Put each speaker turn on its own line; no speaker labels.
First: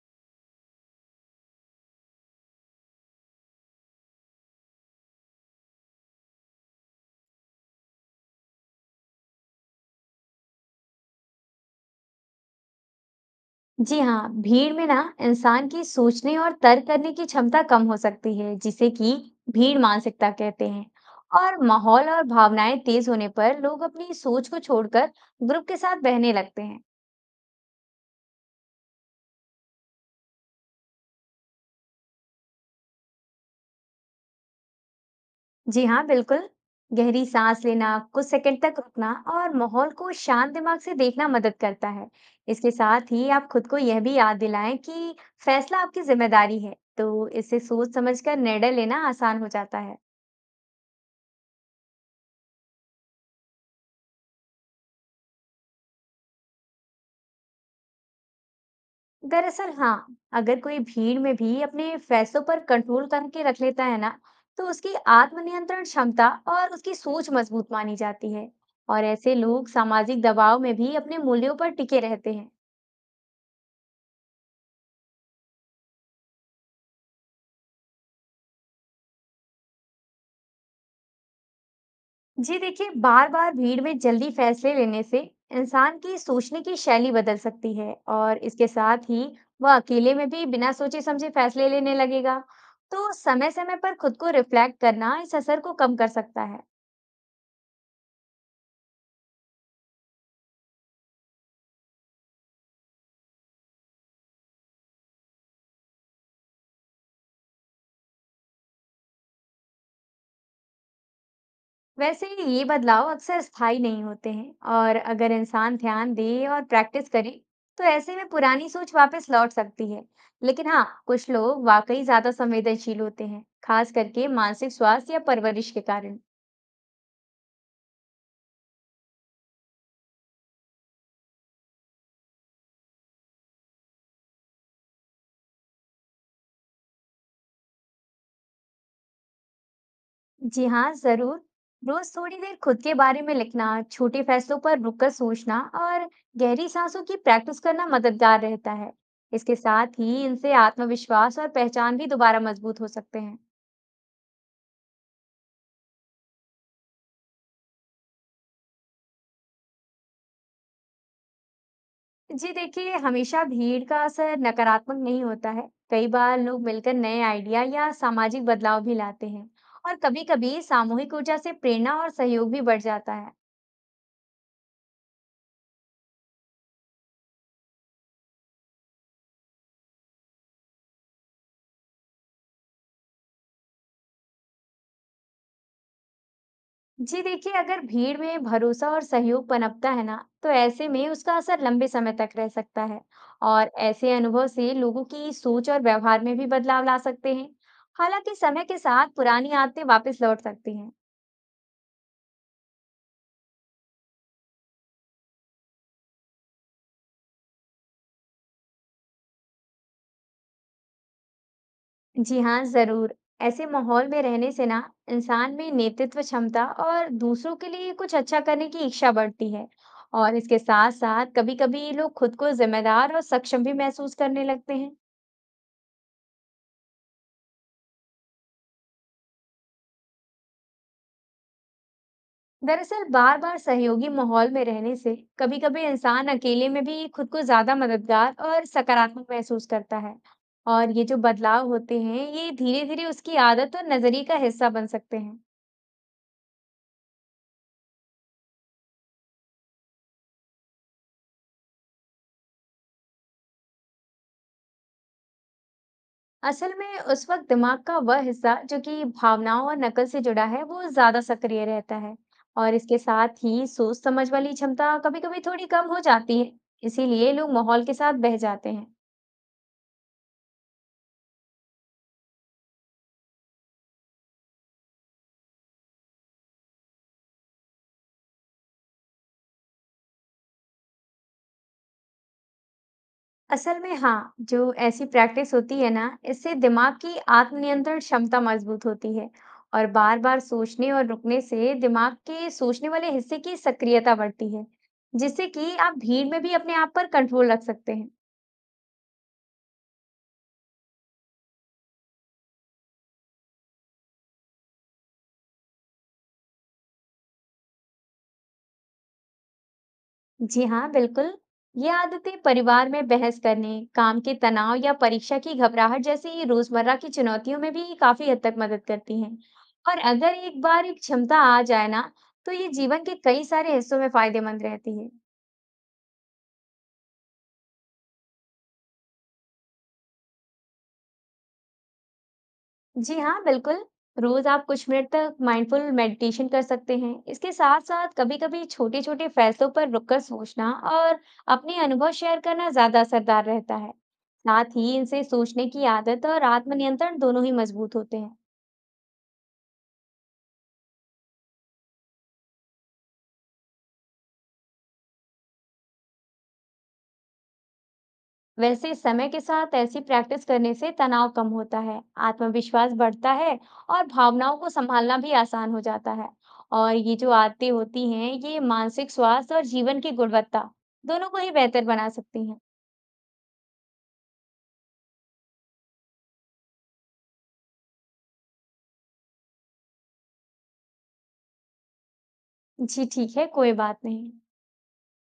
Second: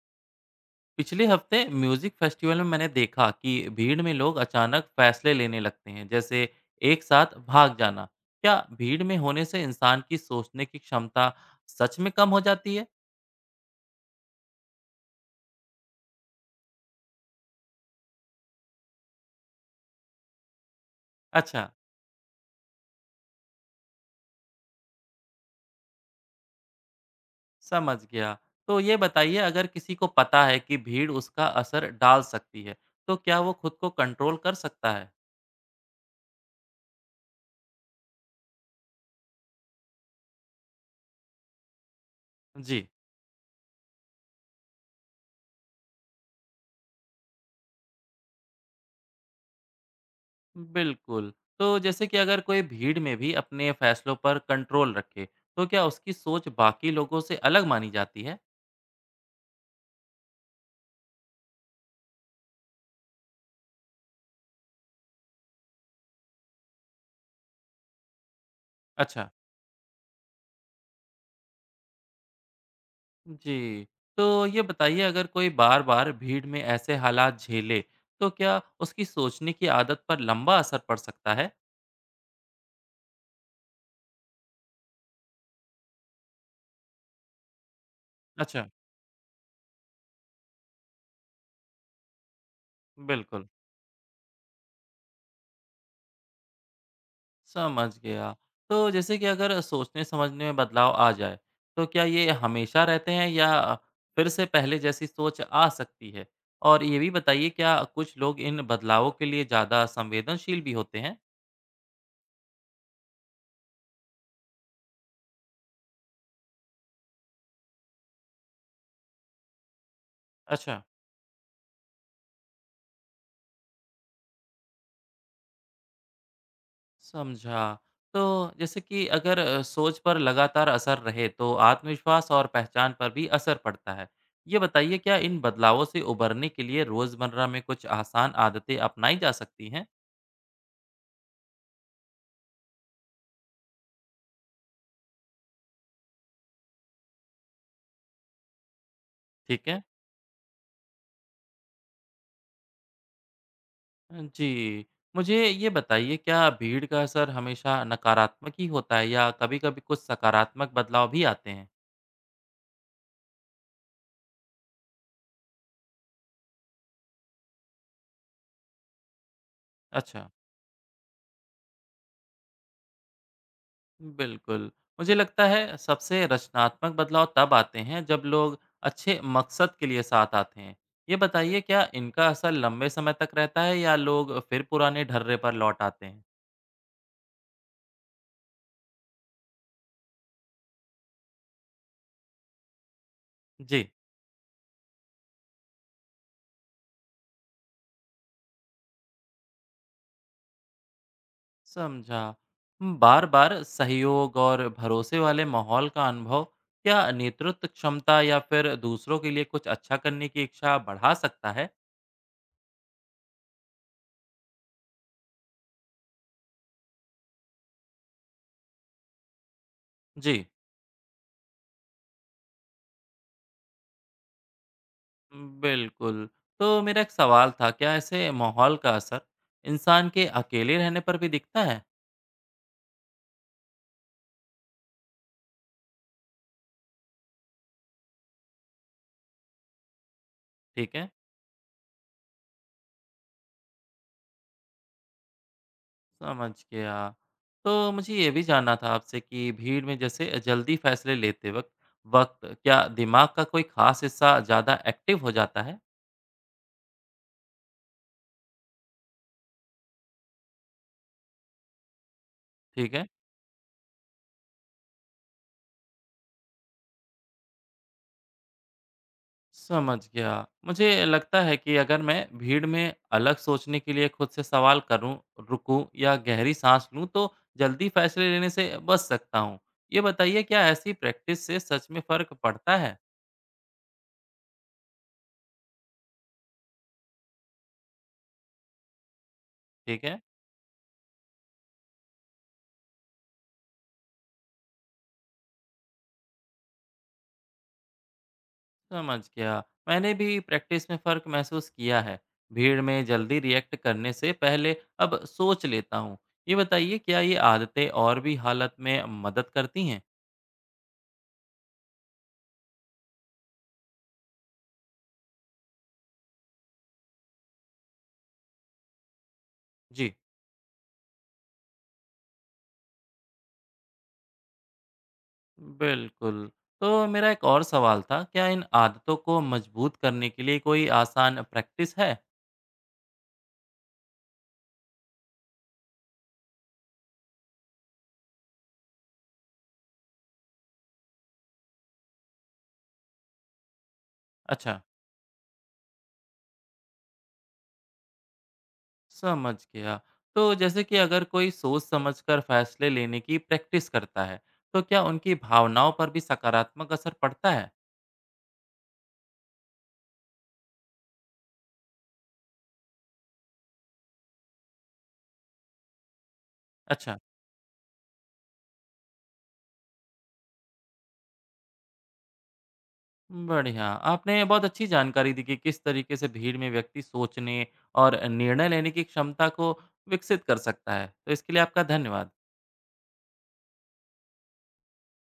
पिछले हफ्ते music festival में मैंने देखा कि भीड़ में लोग अचानक फैसले लेने लगते हैं जैसे एक साथ भाग जाना। क्या भीड़ में होने से इंसान की सोचने की क्षमता सच में कम हो जाती है?
जी हाँ, भीड़ में ना इंसान की सोचने और तर्क करने की क्षमता कम हो सकती है, जिसे कि भीड़ मानसिकता कहते हैं। और
अच्छा,
माहौल और भावनाएं तेज होने पर लोग अपनी सोच को छोड़कर ग्रुप के साथ बहने लगते हैं।
समझ गया। तो ये बताइए, अगर किसी को पता है कि भीड़ उसका असर डाल सकती है तो क्या वो खुद को कंट्रोल कर सकता है?
जी हाँ, बिल्कुल। गहरी सांस लेना, कुछ सेकंड तक रुकना और माहौल को शांत दिमाग से देखना मदद करता है। इसके
जी,
साथ ही आप खुद को यह भी याद दिलाएं कि फैसला आपकी जिम्मेदारी है, तो इससे सोच समझकर निर्णय लेना आसान हो जाता है।
बिल्कुल। तो जैसे कि अगर कोई भीड़ में भी अपने फैसलों पर कंट्रोल रखे तो क्या उसकी सोच बाकी लोगों से अलग मानी जाती है?
दरअसल हाँ, अगर कोई भीड़ में भी अपने फैसलों पर कंट्रोल करके रख लेता है ना, तो उसकी आत्मनियंत्रण क्षमता और उसकी सोच मजबूत मानी जाती है। और
अच्छा।
ऐसे लोग सामाजिक दबाव में भी अपने मूल्यों पर टिके रहते हैं।
जी। तो ये बताइए, अगर कोई बार-बार भीड़ में ऐसे हालात झेले, तो क्या उसकी सोचने की आदत पर लंबा असर पड़ सकता है?
जी देखिए, बार बार भीड़ में जल्दी फैसले लेने से इंसान की सोचने की शैली बदल सकती है। और इसके
अच्छा।
साथ ही वह अकेले में भी बिना सोचे समझे फैसले लेने लगेगा। तो
बिल्कुल।
समय समय पर खुद को रिफ्लेक्ट करना इस असर को कम कर सकता है।
समझ गया। तो जैसे कि अगर सोचने-समझने में बदलाव आ जाए, तो क्या ये हमेशा रहते हैं या फिर से पहले जैसी सोच आ सकती है? और ये भी बताइए, क्या कुछ लोग इन बदलावों के लिए ज़्यादा संवेदनशील भी होते हैं?
वैसे ये बदलाव अक्सर स्थायी नहीं होते हैं, और अगर इंसान ध्यान दे और प्रैक्टिस करे तो ऐसे में पुरानी सोच वापस लौट सकती है। लेकिन
अच्छा।
हाँ, कुछ लोग वाकई ज्यादा संवेदनशील होते हैं, खास करके मानसिक स्वास्थ्य या परवरिश के कारण।
समझा। तो जैसे कि अगर सोच पर लगातार असर रहे तो आत्मविश्वास और पहचान पर भी असर पड़ता है। ये बताइए, क्या इन बदलावों से उभरने के लिए रोज़मर्रा में कुछ आसान आदतें अपनाई जा सकती हैं?
जी हाँ, जरूर। रोज थोड़ी देर खुद के बारे में लिखना, छोटे फैसलों पर रुककर सोचना और गहरी सांसों की प्रैक्टिस करना मददगार रहता है। इसके
ठीक है।
साथ ही इनसे आत्मविश्वास और पहचान भी दोबारा मजबूत हो सकते हैं।
जी, मुझे ये बताइए, क्या भीड़ का असर हमेशा नकारात्मक ही होता है या कभी-कभी कुछ सकारात्मक बदलाव भी आते हैं?
जी देखिए, हमेशा भीड़ का असर नकारात्मक नहीं होता है। कई बार लोग मिलकर नए आइडिया या सामाजिक बदलाव भी लाते हैं। और
अच्छा।
कभी-कभी सामूहिक ऊर्जा से प्रेरणा और सहयोग भी बढ़ जाता है।
बिल्कुल। मुझे लगता है सबसे रचनात्मक बदलाव तब आते हैं जब लोग अच्छे मकसद के लिए साथ आते हैं। ये बताइए, क्या इनका असर लंबे समय तक रहता है या लोग फिर पुराने ढर्रे पर लौट आते हैं?
जी देखिए, अगर भीड़ में भरोसा और सहयोग पनपता है ना, तो ऐसे में उसका असर लंबे समय तक रह सकता है। और
जी।
ऐसे अनुभव से लोगों की सोच और व्यवहार में भी बदलाव ला सकते हैं। हालांकि समय के साथ पुरानी आदतें वापस लौट सकती हैं।
समझा। बार-बार सहयोग और भरोसे वाले माहौल का अनुभव क्या नेतृत्व क्षमता या फिर दूसरों के लिए कुछ अच्छा करने की इच्छा बढ़ा सकता है?
जी हाँ, जरूर। ऐसे माहौल में रहने से ना इंसान में नेतृत्व क्षमता और दूसरों के लिए कुछ अच्छा करने की इच्छा बढ़ती है। और
जी।
इसके साथ साथ कभी-कभी लोग खुद को जिम्मेदार और सक्षम भी महसूस करने लगते हैं।
बिल्कुल। तो मेरा एक सवाल था, क्या ऐसे माहौल का असर इंसान के अकेले रहने पर भी दिखता है?
दरअसल बार-बार सहयोगी माहौल में रहने से कभी-कभी इंसान अकेले में भी खुद को ज्यादा मददगार और सकारात्मक महसूस करता है। और
ठीक
ये
है,
जो बदलाव होते हैं, ये धीरे-धीरे उसकी आदत और नजरिए का हिस्सा बन सकते हैं।
समझ गया। तो मुझे ये भी जानना था आपसे कि भीड़ में जैसे जल्दी फैसले लेते वक़्त वक़्त क्या दिमाग का कोई ख़ास हिस्सा ज़्यादा एक्टिव हो जाता है?
असल में उस वक्त दिमाग का वह हिस्सा जो कि भावनाओं और नकल से जुड़ा है, वो ज्यादा सक्रिय रहता है। और
ठीक
इसके
है।
साथ ही सोच समझ वाली क्षमता कभी-कभी थोड़ी कम हो जाती है। इसीलिए लोग माहौल के साथ बह जाते हैं।
समझ गया। मुझे लगता है कि अगर मैं भीड़ में अलग सोचने के लिए खुद से सवाल करूं, रुकूं या गहरी सांस लूं तो जल्दी फैसले लेने से बच सकता हूं। ये बताइए, क्या ऐसी प्रैक्टिस से सच में फ़र्क पड़ता है?
असल में हाँ, जो ऐसी प्रैक्टिस होती है ना, इससे दिमाग की आत्मनियंत्रण क्षमता मजबूत होती है। और
ठीक है,
बार-बार सोचने और रुकने से दिमाग के सोचने वाले हिस्से की सक्रियता बढ़ती है, जिससे कि आप भीड़ में भी अपने आप पर कंट्रोल रख सकते हैं।
समझ गया। मैंने भी प्रैक्टिस में फ़र्क महसूस किया है। भीड़ में जल्दी रिएक्ट करने से पहले अब सोच लेता हूँ। ये बताइए, क्या ये आदतें और भी हालत में मदद करती हैं?
जी हाँ, बिल्कुल। ये आदतें परिवार में बहस करने, काम के तनाव या परीक्षा की घबराहट जैसी रोजमर्रा की चुनौतियों में भी काफी हद तक मदद करती हैं। और
जी,
अगर एक बार एक क्षमता आ जाए ना, तो ये जीवन के कई सारे हिस्सों में फायदेमंद रहती है।
बिल्कुल। तो मेरा एक और सवाल था, क्या इन आदतों को मजबूत करने के लिए कोई आसान प्रैक्टिस है?
जी हाँ, बिल्कुल। रोज आप कुछ मिनट तक माइंडफुल मेडिटेशन कर सकते हैं। इसके साथ-साथ कभी-कभी छोटे-छोटे फैसलों पर रुककर सोचना और अपने अनुभव शेयर करना ज़्यादा असरदार रहता है। साथ
अच्छा,
ही इनसे सोचने की आदत और आत्मनियंत्रण दोनों ही मजबूत होते हैं।
समझ गया। तो जैसे कि अगर कोई सोच समझकर फैसले लेने की प्रैक्टिस करता है, तो क्या उनकी भावनाओं पर भी सकारात्मक असर पड़ता है?
वैसे समय के साथ ऐसी प्रैक्टिस करने से तनाव कम होता है, आत्मविश्वास बढ़ता है और भावनाओं को संभालना भी आसान हो जाता है। और ये
अच्छा।
जो आदतें होती हैं, ये मानसिक स्वास्थ्य और जीवन की गुणवत्ता दोनों को ही बेहतर बना सकती हैं।
बढ़िया। आपने बहुत अच्छी जानकारी दी कि किस तरीके से भीड़ में व्यक्ति सोचने और निर्णय लेने की क्षमता को विकसित कर सकता है। तो इसके लिए आपका धन्यवाद।
जी ठीक है, कोई बात नहीं।